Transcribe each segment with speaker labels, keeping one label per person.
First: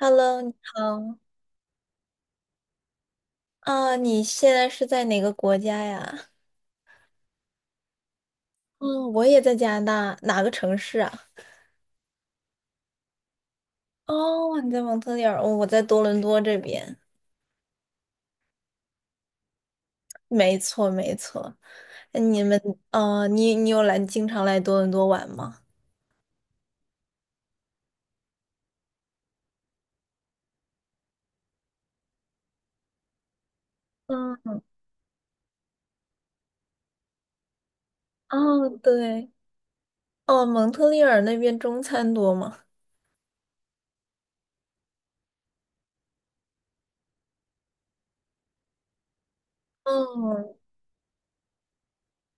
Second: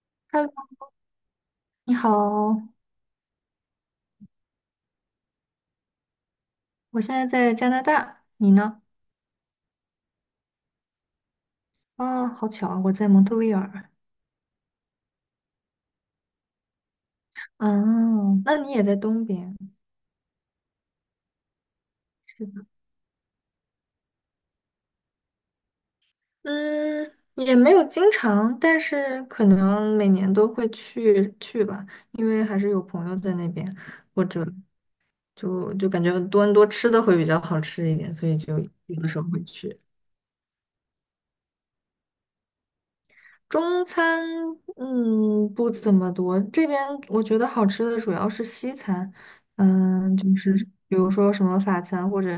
Speaker 1: Hello，你
Speaker 2: Hello，
Speaker 1: 好。
Speaker 2: 你好，
Speaker 1: 啊，你现在是在哪个国家呀？
Speaker 2: 我现在在加拿大，你呢？
Speaker 1: 嗯，我也在加拿大，哪个城市啊？
Speaker 2: 啊，好巧啊，我在蒙特利尔。
Speaker 1: 哦，你在蒙特利尔，哦我在多伦多这边。
Speaker 2: 啊，那你也在东边，
Speaker 1: 没错，没错。你
Speaker 2: 是
Speaker 1: 们，
Speaker 2: 的。
Speaker 1: 你有经常来多伦多玩吗？
Speaker 2: 嗯，也没有经常，但是可能每年都会去去吧，因为还是有朋友在那边，或者
Speaker 1: 嗯，
Speaker 2: 就感觉多伦多吃的会比较好吃一点，所以就
Speaker 1: 哦，
Speaker 2: 有的时候
Speaker 1: 对，
Speaker 2: 会去。
Speaker 1: 哦，蒙特利尔那边中餐多吗？
Speaker 2: 中餐，不怎么多。这边我觉得好吃的主要是西餐，就是
Speaker 1: 嗯，
Speaker 2: 比如说什么法餐或者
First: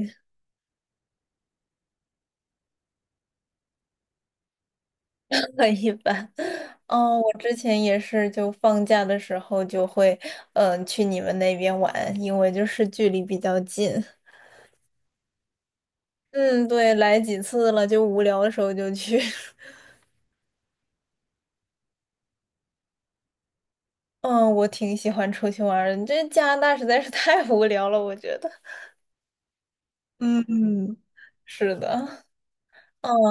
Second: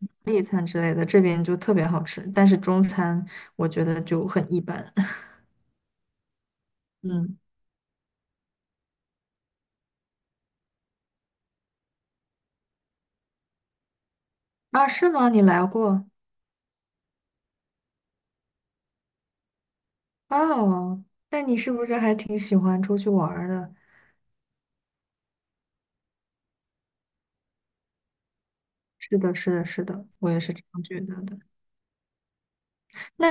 Speaker 2: 意大利餐之类的，这边就特别好吃。但是中餐我觉得就很一般。
Speaker 1: 很一般。哦，我
Speaker 2: 嗯，
Speaker 1: 之前也是，就放假的时候就会，去你们那边玩，因为就是距离比较近。
Speaker 2: 啊，是吗？你来过？
Speaker 1: 嗯，对，来几次了，就无聊的时候就去。
Speaker 2: 哦，那你是不是还挺喜欢出去玩儿的？
Speaker 1: 嗯，我挺喜欢出去玩儿的，这加拿大实在是太无聊了，我觉得。
Speaker 2: 是的，是的，是的，我也
Speaker 1: 嗯
Speaker 2: 是这样
Speaker 1: 嗯，
Speaker 2: 觉得的。
Speaker 1: 是的。嗯
Speaker 2: 那，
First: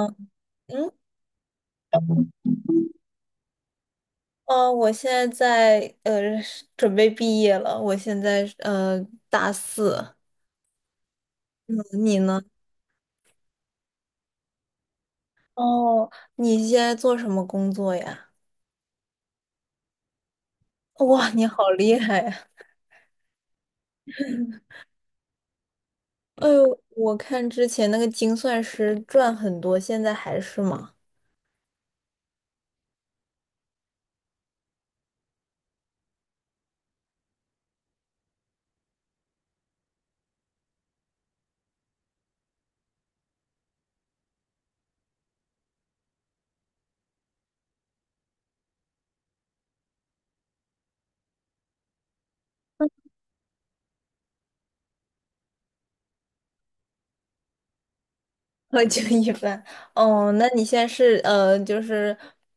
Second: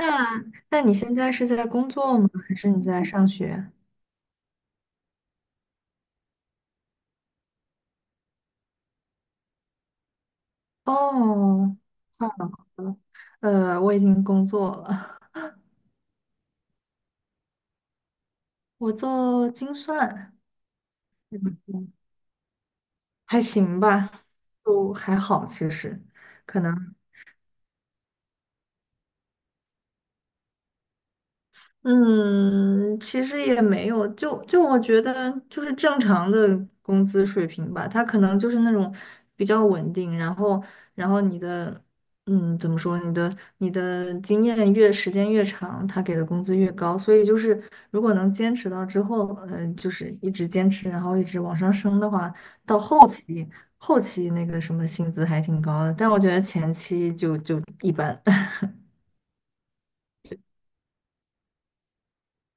Speaker 2: 那
Speaker 1: 嗯
Speaker 2: 你现在是在工作吗？还是你在上学？
Speaker 1: 我现在是准备毕业了，我现在大四。
Speaker 2: 哦，
Speaker 1: 嗯你
Speaker 2: 太好
Speaker 1: 呢？
Speaker 2: 了，我已经工作了，
Speaker 1: 哦，你现在做什么工作呀？
Speaker 2: 我做精算，
Speaker 1: 哇，你好
Speaker 2: 嗯
Speaker 1: 厉害呀！
Speaker 2: 还行吧，就还好，其实
Speaker 1: 哎
Speaker 2: 可
Speaker 1: 呦，
Speaker 2: 能。
Speaker 1: 我看之前那个精算师赚很多，现在还是吗？
Speaker 2: 嗯，其实也没有，就我觉得就是正常的工资水平吧，他可能就是那种比较稳定，然后你的嗯怎么说，你的经验越时间越长，他给的工资越高，所以就是如果能坚持到之后，就是一直坚持，然后一直往上升的话，到后期那个什么薪资还挺高的，但我觉得前期就一般。
Speaker 1: 就一般。哦，那你现在是就是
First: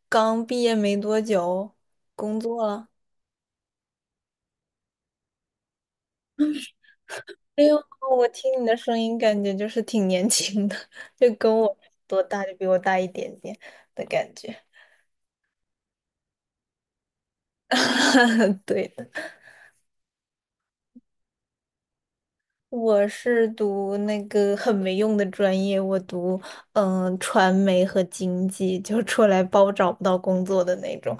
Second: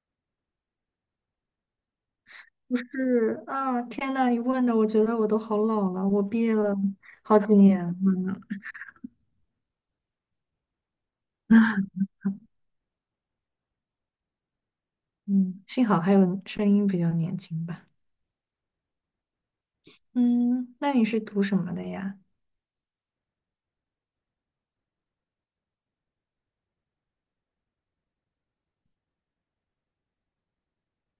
Speaker 1: 刚毕业没多久，工作
Speaker 2: 不
Speaker 1: 了？
Speaker 2: 是啊，天呐，你问的，我觉得我都好老了，我毕业了好几
Speaker 1: 哎呦，
Speaker 2: 年了。
Speaker 1: 我听你的声音，感觉就是挺年轻的，就跟我多大，就比我大一点点的感觉。
Speaker 2: 嗯，幸好还有声音比较年轻吧。
Speaker 1: 对。
Speaker 2: 嗯，那你是读什么的呀？
Speaker 1: 我是读那个很没用的专业，我读传媒和经济，就出来包找不到工作的那种。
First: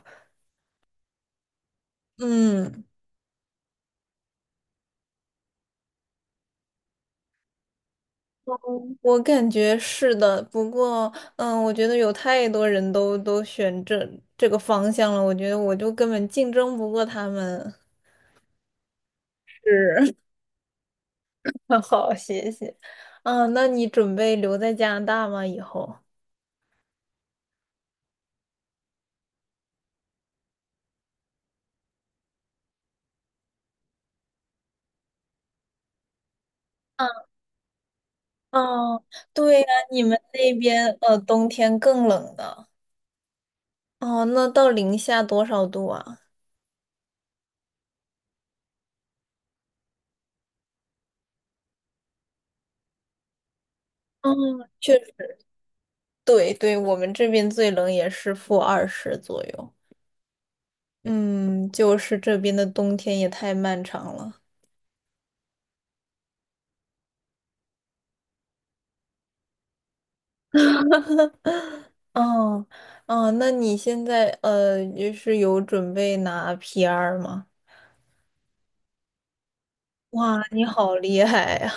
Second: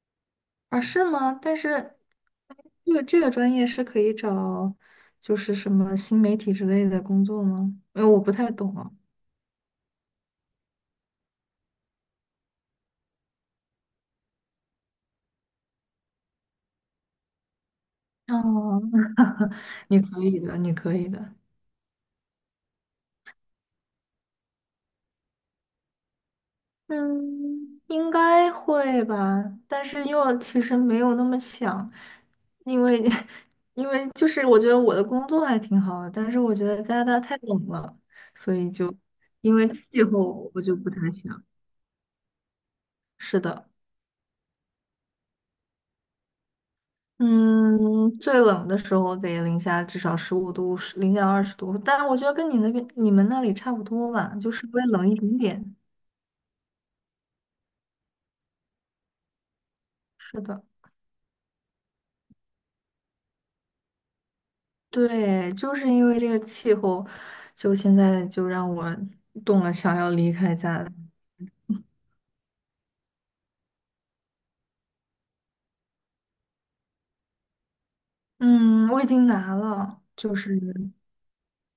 Speaker 2: 啊，是吗？但是
Speaker 1: 嗯，
Speaker 2: 这个专业是可以找，就是什么新媒体之类的工作吗？因为我不太懂哦。
Speaker 1: 我感觉是的，不过，嗯，我觉得有太多人都选这个方向了，我觉得我就根本竞争不过他们。
Speaker 2: 哦，你
Speaker 1: 是，
Speaker 2: 可以的，你可以的。
Speaker 1: 好，谢谢。嗯，那你准备留在加拿大吗？以后？
Speaker 2: 嗯，应该会吧，但是又其实没有那么想，因为 因为就是我觉得我的工作还挺好的，但是我觉得加拿大太冷了，所以就
Speaker 1: 哦，
Speaker 2: 因
Speaker 1: 对呀，
Speaker 2: 为
Speaker 1: 你
Speaker 2: 气
Speaker 1: 们
Speaker 2: 候
Speaker 1: 那
Speaker 2: 我就不
Speaker 1: 边
Speaker 2: 太想。
Speaker 1: 冬天更冷的。
Speaker 2: 是的，
Speaker 1: 哦，那到零下多少度啊？
Speaker 2: 嗯，最冷的时候得零下至少15度，零下20度，但我觉得跟你那边你们那里差不多吧，就稍
Speaker 1: 嗯，
Speaker 2: 微
Speaker 1: 确
Speaker 2: 冷一
Speaker 1: 实，
Speaker 2: 点点。
Speaker 1: 对对，我们这边最冷也是负二十左右。
Speaker 2: 是的。
Speaker 1: 嗯，就是这边的冬天也太漫长了。
Speaker 2: 对，就是因为这个气候，就现在就让我动了想要离开家的。
Speaker 1: 哦，哦，那你现在就是有准备拿 PR 吗？
Speaker 2: 嗯，我已经拿了，就
Speaker 1: 哇，
Speaker 2: 是
Speaker 1: 你好厉害呀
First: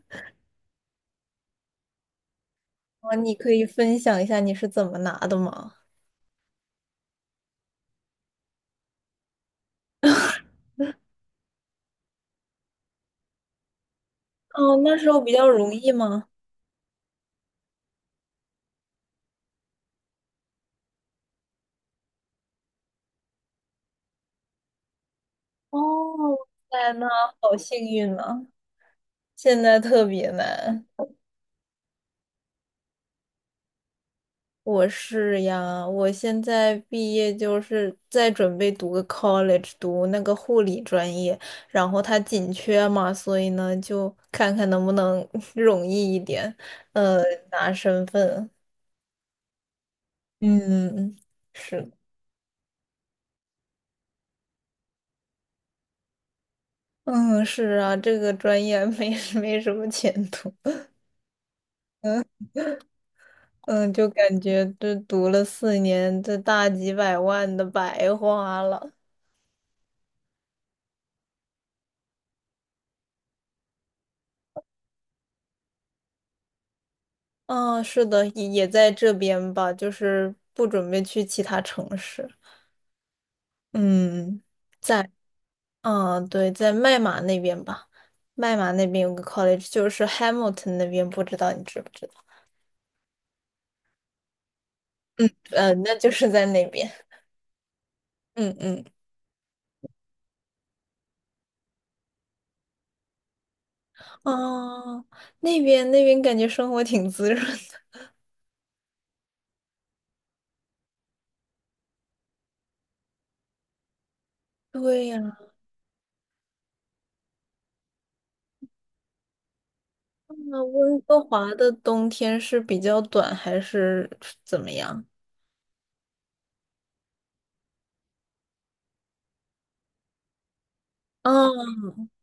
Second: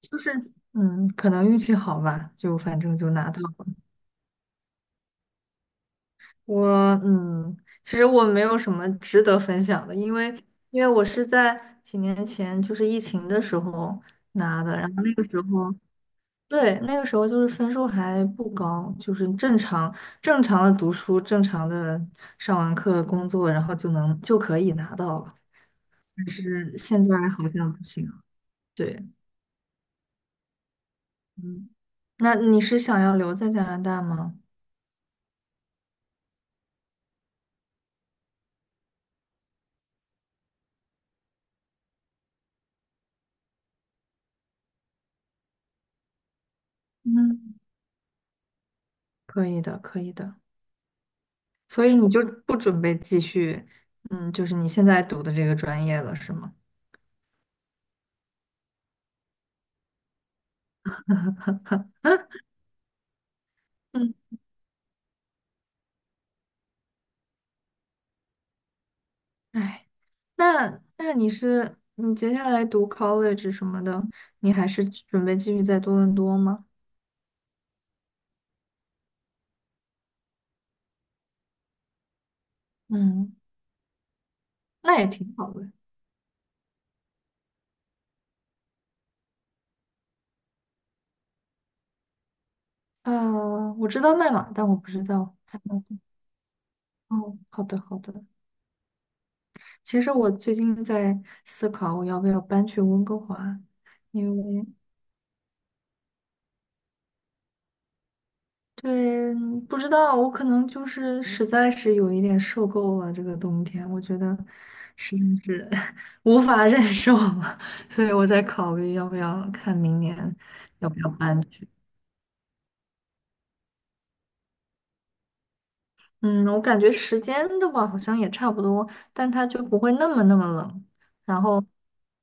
Speaker 2: 就是，可能运气好吧，就反正 就
Speaker 1: 哇，
Speaker 2: 拿
Speaker 1: 你
Speaker 2: 到
Speaker 1: 可以
Speaker 2: 了。
Speaker 1: 分享一下你是怎么拿的吗？
Speaker 2: 我嗯，其实我没有什么值得分享的，因为我是在几年前就是疫情的时候拿
Speaker 1: 哦，
Speaker 2: 的，然
Speaker 1: 那
Speaker 2: 后
Speaker 1: 时
Speaker 2: 那
Speaker 1: 候
Speaker 2: 个
Speaker 1: 比
Speaker 2: 时
Speaker 1: 较容
Speaker 2: 候。
Speaker 1: 易吗？
Speaker 2: 对，那个时候就是分数还不高，就是正常的读书，正常的上完课工作，然后就可以拿到了。
Speaker 1: 哦，
Speaker 2: 但
Speaker 1: 哇
Speaker 2: 是
Speaker 1: 塞，
Speaker 2: 现
Speaker 1: 那
Speaker 2: 在好
Speaker 1: 好
Speaker 2: 像
Speaker 1: 幸
Speaker 2: 不行。
Speaker 1: 运呢，
Speaker 2: 对，
Speaker 1: 现在特别难。
Speaker 2: 嗯，那你是想要留在加拿大吗？
Speaker 1: 我是呀，我现在毕业就是在准备读个 college，读那个护理专业，然后它紧缺嘛，所以呢就看看能不能 容易一点，呃，
Speaker 2: 嗯，
Speaker 1: 拿身份。
Speaker 2: 可以的，可以的。
Speaker 1: 嗯，
Speaker 2: 所
Speaker 1: 是，
Speaker 2: 以你就不准备继续，就是你现在读的这个专业了，是吗？
Speaker 1: 嗯，是啊，这个专业没 没什么前途。嗯嗯，就
Speaker 2: 嗯，
Speaker 1: 感觉这读了四年，这大几百万的白花了。
Speaker 2: 哎，那那你接下来读 college 什么的，你还是准备继续在多伦多吗？
Speaker 1: 嗯，是的，也在这边吧，就是不准备去其他城市。
Speaker 2: 嗯，
Speaker 1: 嗯
Speaker 2: 那也挺好的。
Speaker 1: 嗯，对，在麦马那边吧，麦马那边有个 college，就是 Hamilton 那边，不知道你知不知道？
Speaker 2: 我知道麦马，但我不知道还
Speaker 1: 嗯，
Speaker 2: 有。
Speaker 1: 那就是在那边。
Speaker 2: 哦，好的好的。
Speaker 1: 嗯嗯，
Speaker 2: 其实我最近在思考，我要不要搬去温哥华，因为
Speaker 1: 哦，那边感觉生活挺滋润的。
Speaker 2: 对，不知道我可能就是实在是有一点受够了这个冬天，我觉得
Speaker 1: 对
Speaker 2: 实在
Speaker 1: 呀，
Speaker 2: 是 无法忍受了，所以我在考虑要不要看明年
Speaker 1: 那
Speaker 2: 要不
Speaker 1: 温
Speaker 2: 要
Speaker 1: 哥
Speaker 2: 搬。
Speaker 1: 华的冬天是比较短还是怎么样？
Speaker 2: 嗯，我感觉时间的话好像也差不多，但它就不会那么那么冷。然后
Speaker 1: 哦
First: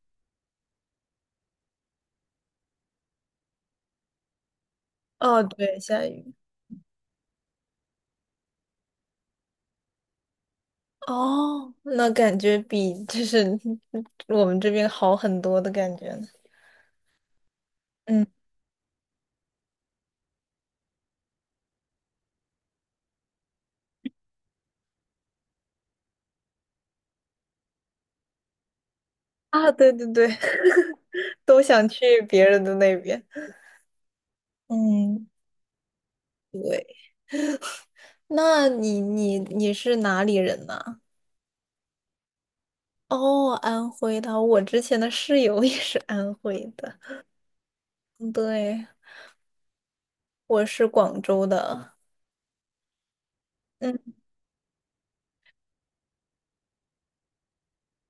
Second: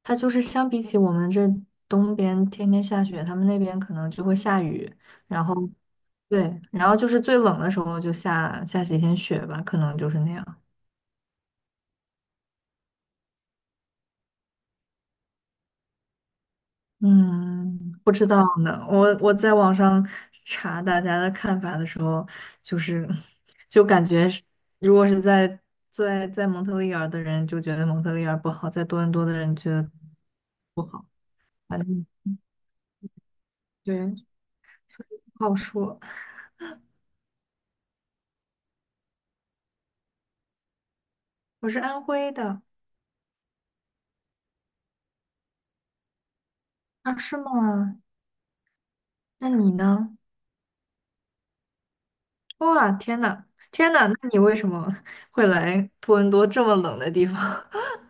Speaker 2: 它就是相比起我们这东边天天下雪，他们那边可能就会下雨。
Speaker 1: 哦，
Speaker 2: 然后
Speaker 1: 对，下雨。
Speaker 2: 对，然后就是最冷的时候就下几天雪吧，可能就是那样。
Speaker 1: 哦，那感觉比就是 我们这边好很多的感觉呢
Speaker 2: 嗯，不
Speaker 1: 嗯
Speaker 2: 知道呢。我在网上查大家的看法的时候，就是就感觉是，如果是在在蒙特利尔的人就觉得蒙特利尔不好，在多伦多的人觉
Speaker 1: 啊，
Speaker 2: 得
Speaker 1: 对对对，
Speaker 2: 不 好，
Speaker 1: 都
Speaker 2: 反
Speaker 1: 想
Speaker 2: 正
Speaker 1: 去别人的那边。
Speaker 2: 对，
Speaker 1: 嗯，
Speaker 2: 不好说。
Speaker 1: 对。那你是哪里人呢？
Speaker 2: 我是安徽的。
Speaker 1: 哦，安徽的，我之前的室友也是安徽的。
Speaker 2: 啊，是吗？
Speaker 1: 嗯对，
Speaker 2: 那你呢？
Speaker 1: 我是广州的。
Speaker 2: 哇，天呐，天
Speaker 1: 嗯，
Speaker 2: 呐，那你为什么 会来多伦多这么冷的地方？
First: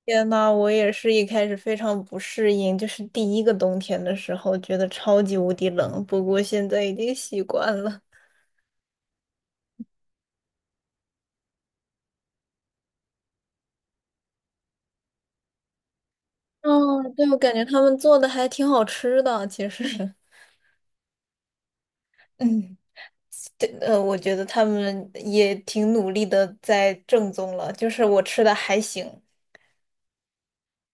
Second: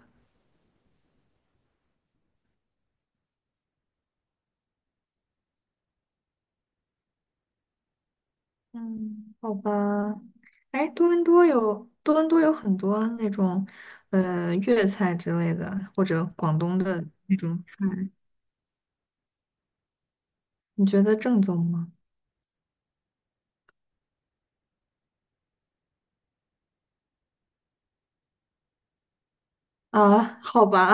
Speaker 1: 天呐，我也是一开始非常不适应，就是第一个冬天的时候，觉得超级无敌冷，不过现在已经习惯了。
Speaker 2: 嗯，好吧。哎，多伦多有很多那种粤菜之类的，或者广东的
Speaker 1: 嗯，对，
Speaker 2: 那
Speaker 1: 我感觉
Speaker 2: 种
Speaker 1: 他们
Speaker 2: 菜，
Speaker 1: 做的还挺好吃的，其实。
Speaker 2: 你觉得正宗吗？
Speaker 1: 嗯，对，我觉得他们也挺努力的在正宗了，就是我吃的还行，
Speaker 2: 啊，好吧，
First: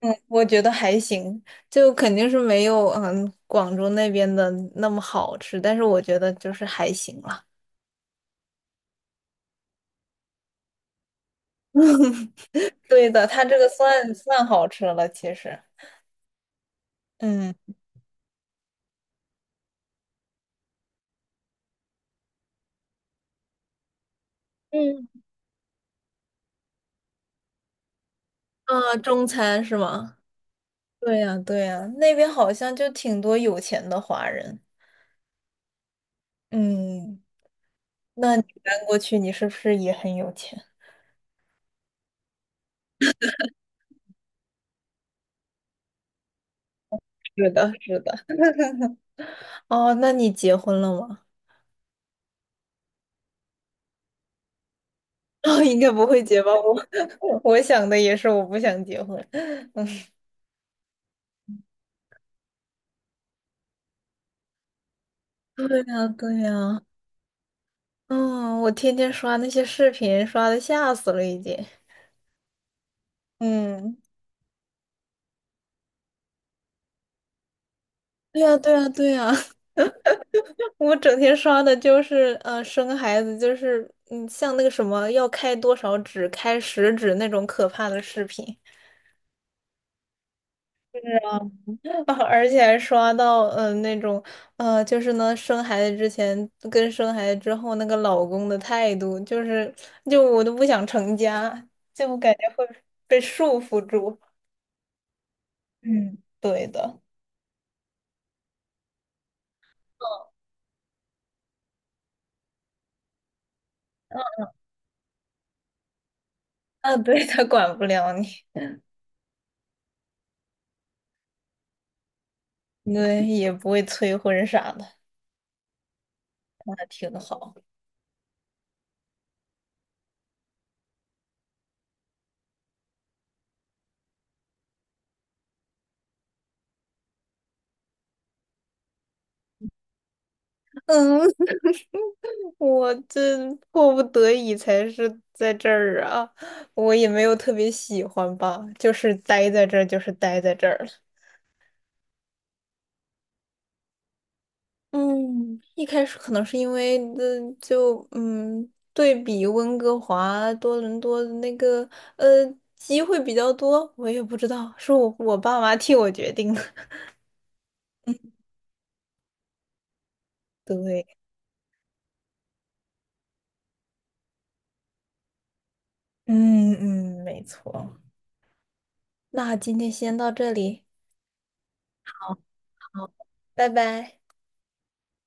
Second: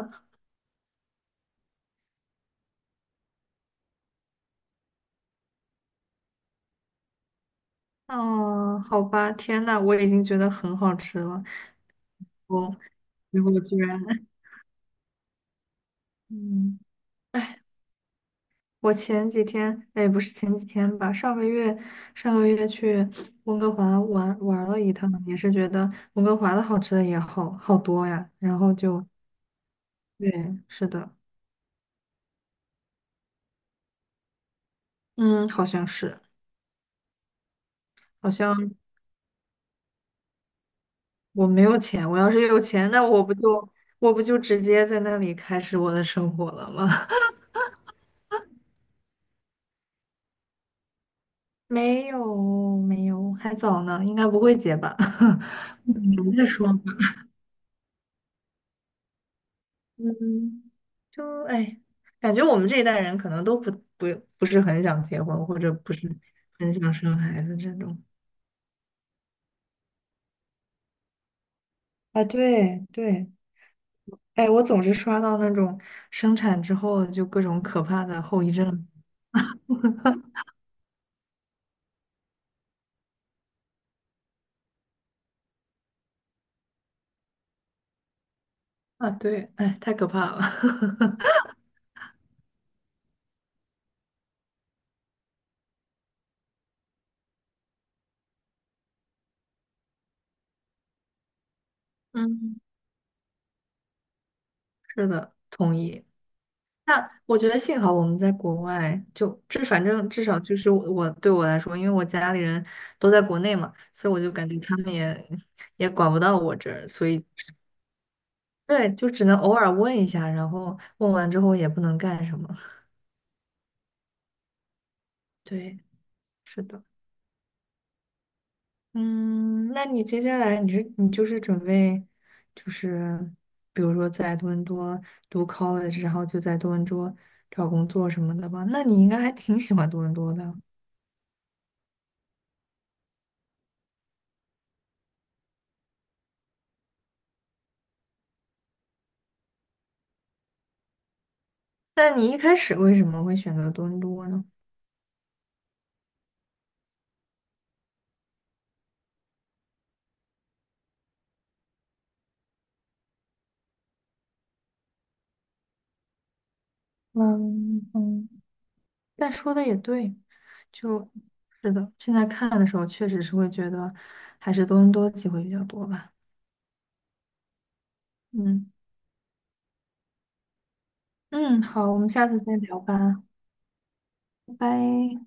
Speaker 1: 嗯，我觉得还行，就肯定是没有广州那边的那么好吃，但是我觉得就是还行了。
Speaker 2: 哦，好吧，天呐，我已经觉得很好吃了，我
Speaker 1: 对的，
Speaker 2: 结
Speaker 1: 它这
Speaker 2: 果
Speaker 1: 个
Speaker 2: 居然，
Speaker 1: 算 算好吃了，其实，
Speaker 2: 嗯。
Speaker 1: 嗯，
Speaker 2: 哎，我前几天，哎，不是前几天吧，上个月去温哥华玩玩了一
Speaker 1: 嗯，
Speaker 2: 趟，也是觉得温哥华的好吃的也好好多呀。然后
Speaker 1: 啊，
Speaker 2: 就，
Speaker 1: 中餐是吗？
Speaker 2: 对，是的，
Speaker 1: 对呀，对呀，那边好像就挺多有钱的华人，
Speaker 2: 嗯，好像是，
Speaker 1: 嗯。
Speaker 2: 好
Speaker 1: 那你
Speaker 2: 像
Speaker 1: 搬过去，你是不是也很有钱？
Speaker 2: 我没有钱，我要是有钱，那我不就直接在那里开始我的生活了吗？
Speaker 1: 是的，是的。哦，那你结婚了吗？
Speaker 2: 没有，没有，还早呢，应该不会结吧？
Speaker 1: 哦，应该不会
Speaker 2: 嗯，
Speaker 1: 结
Speaker 2: 再
Speaker 1: 吧？
Speaker 2: 说。
Speaker 1: 我 我想的也是，我不想结婚。
Speaker 2: 嗯，就哎，感觉我们这一代人可能都不不是很想结婚，或者
Speaker 1: 对
Speaker 2: 不
Speaker 1: 呀，
Speaker 2: 是
Speaker 1: 对
Speaker 2: 很
Speaker 1: 呀，
Speaker 2: 想生孩子这种。
Speaker 1: 嗯，我天天刷那些视频，刷的吓死了，已经。
Speaker 2: 啊，对对，
Speaker 1: 嗯，
Speaker 2: 哎，我总是刷到那种生产之后就各种可怕的
Speaker 1: 对
Speaker 2: 后遗
Speaker 1: 呀，对
Speaker 2: 症。
Speaker 1: 呀，对呀，我整天刷的就是生孩子就是像那个什么要开多少指，开十指那种可怕的视频。
Speaker 2: 啊，对，哎，太可怕了。
Speaker 1: 是 啊。啊而且还刷到，那种，就是呢，生孩子之前跟生孩子之后那个老公的态度，就是，就我都不想成家，就感觉
Speaker 2: 嗯，
Speaker 1: 会被束缚住。
Speaker 2: 是的，同意。
Speaker 1: 嗯，对的，
Speaker 2: 那我觉得幸好我们在国外，就这反正至少就是我对我来说，因为我家里人都在国内嘛，所以我就感觉他们也管不到我这儿，
Speaker 1: 啊，
Speaker 2: 所以
Speaker 1: 对，他管不了你，
Speaker 2: 对，就只能偶尔问一下，然后问完之后也不能干什么。
Speaker 1: 对，也不会催婚啥的，
Speaker 2: 对，是的。
Speaker 1: 那挺好。
Speaker 2: 嗯，那你接下来你就是准备，就是比如说在多伦多读 college，然后就在多伦多找工作什么的吧？那你应该还挺喜欢多伦多的。
Speaker 1: 嗯，我这迫不得已才是在这儿啊，我也没有特别喜欢吧，就是待在这儿，就是待在这儿。
Speaker 2: 那你一开始为什么会选择多伦多呢？
Speaker 1: 嗯，一开始可能是因为就对比温哥华、多伦多的那个呃机会比较多，我也不知道是我爸妈替我决定的。
Speaker 2: 嗯嗯，但说的也对，
Speaker 1: 对，
Speaker 2: 就是的，现在看的时候确实是会觉得还是多伦多机会比较多吧。
Speaker 1: 嗯嗯，没错。
Speaker 2: 嗯。
Speaker 1: 那今天先到这里，
Speaker 2: 嗯，好，我们下次再聊吧，
Speaker 1: 拜拜。
Speaker 2: 拜拜。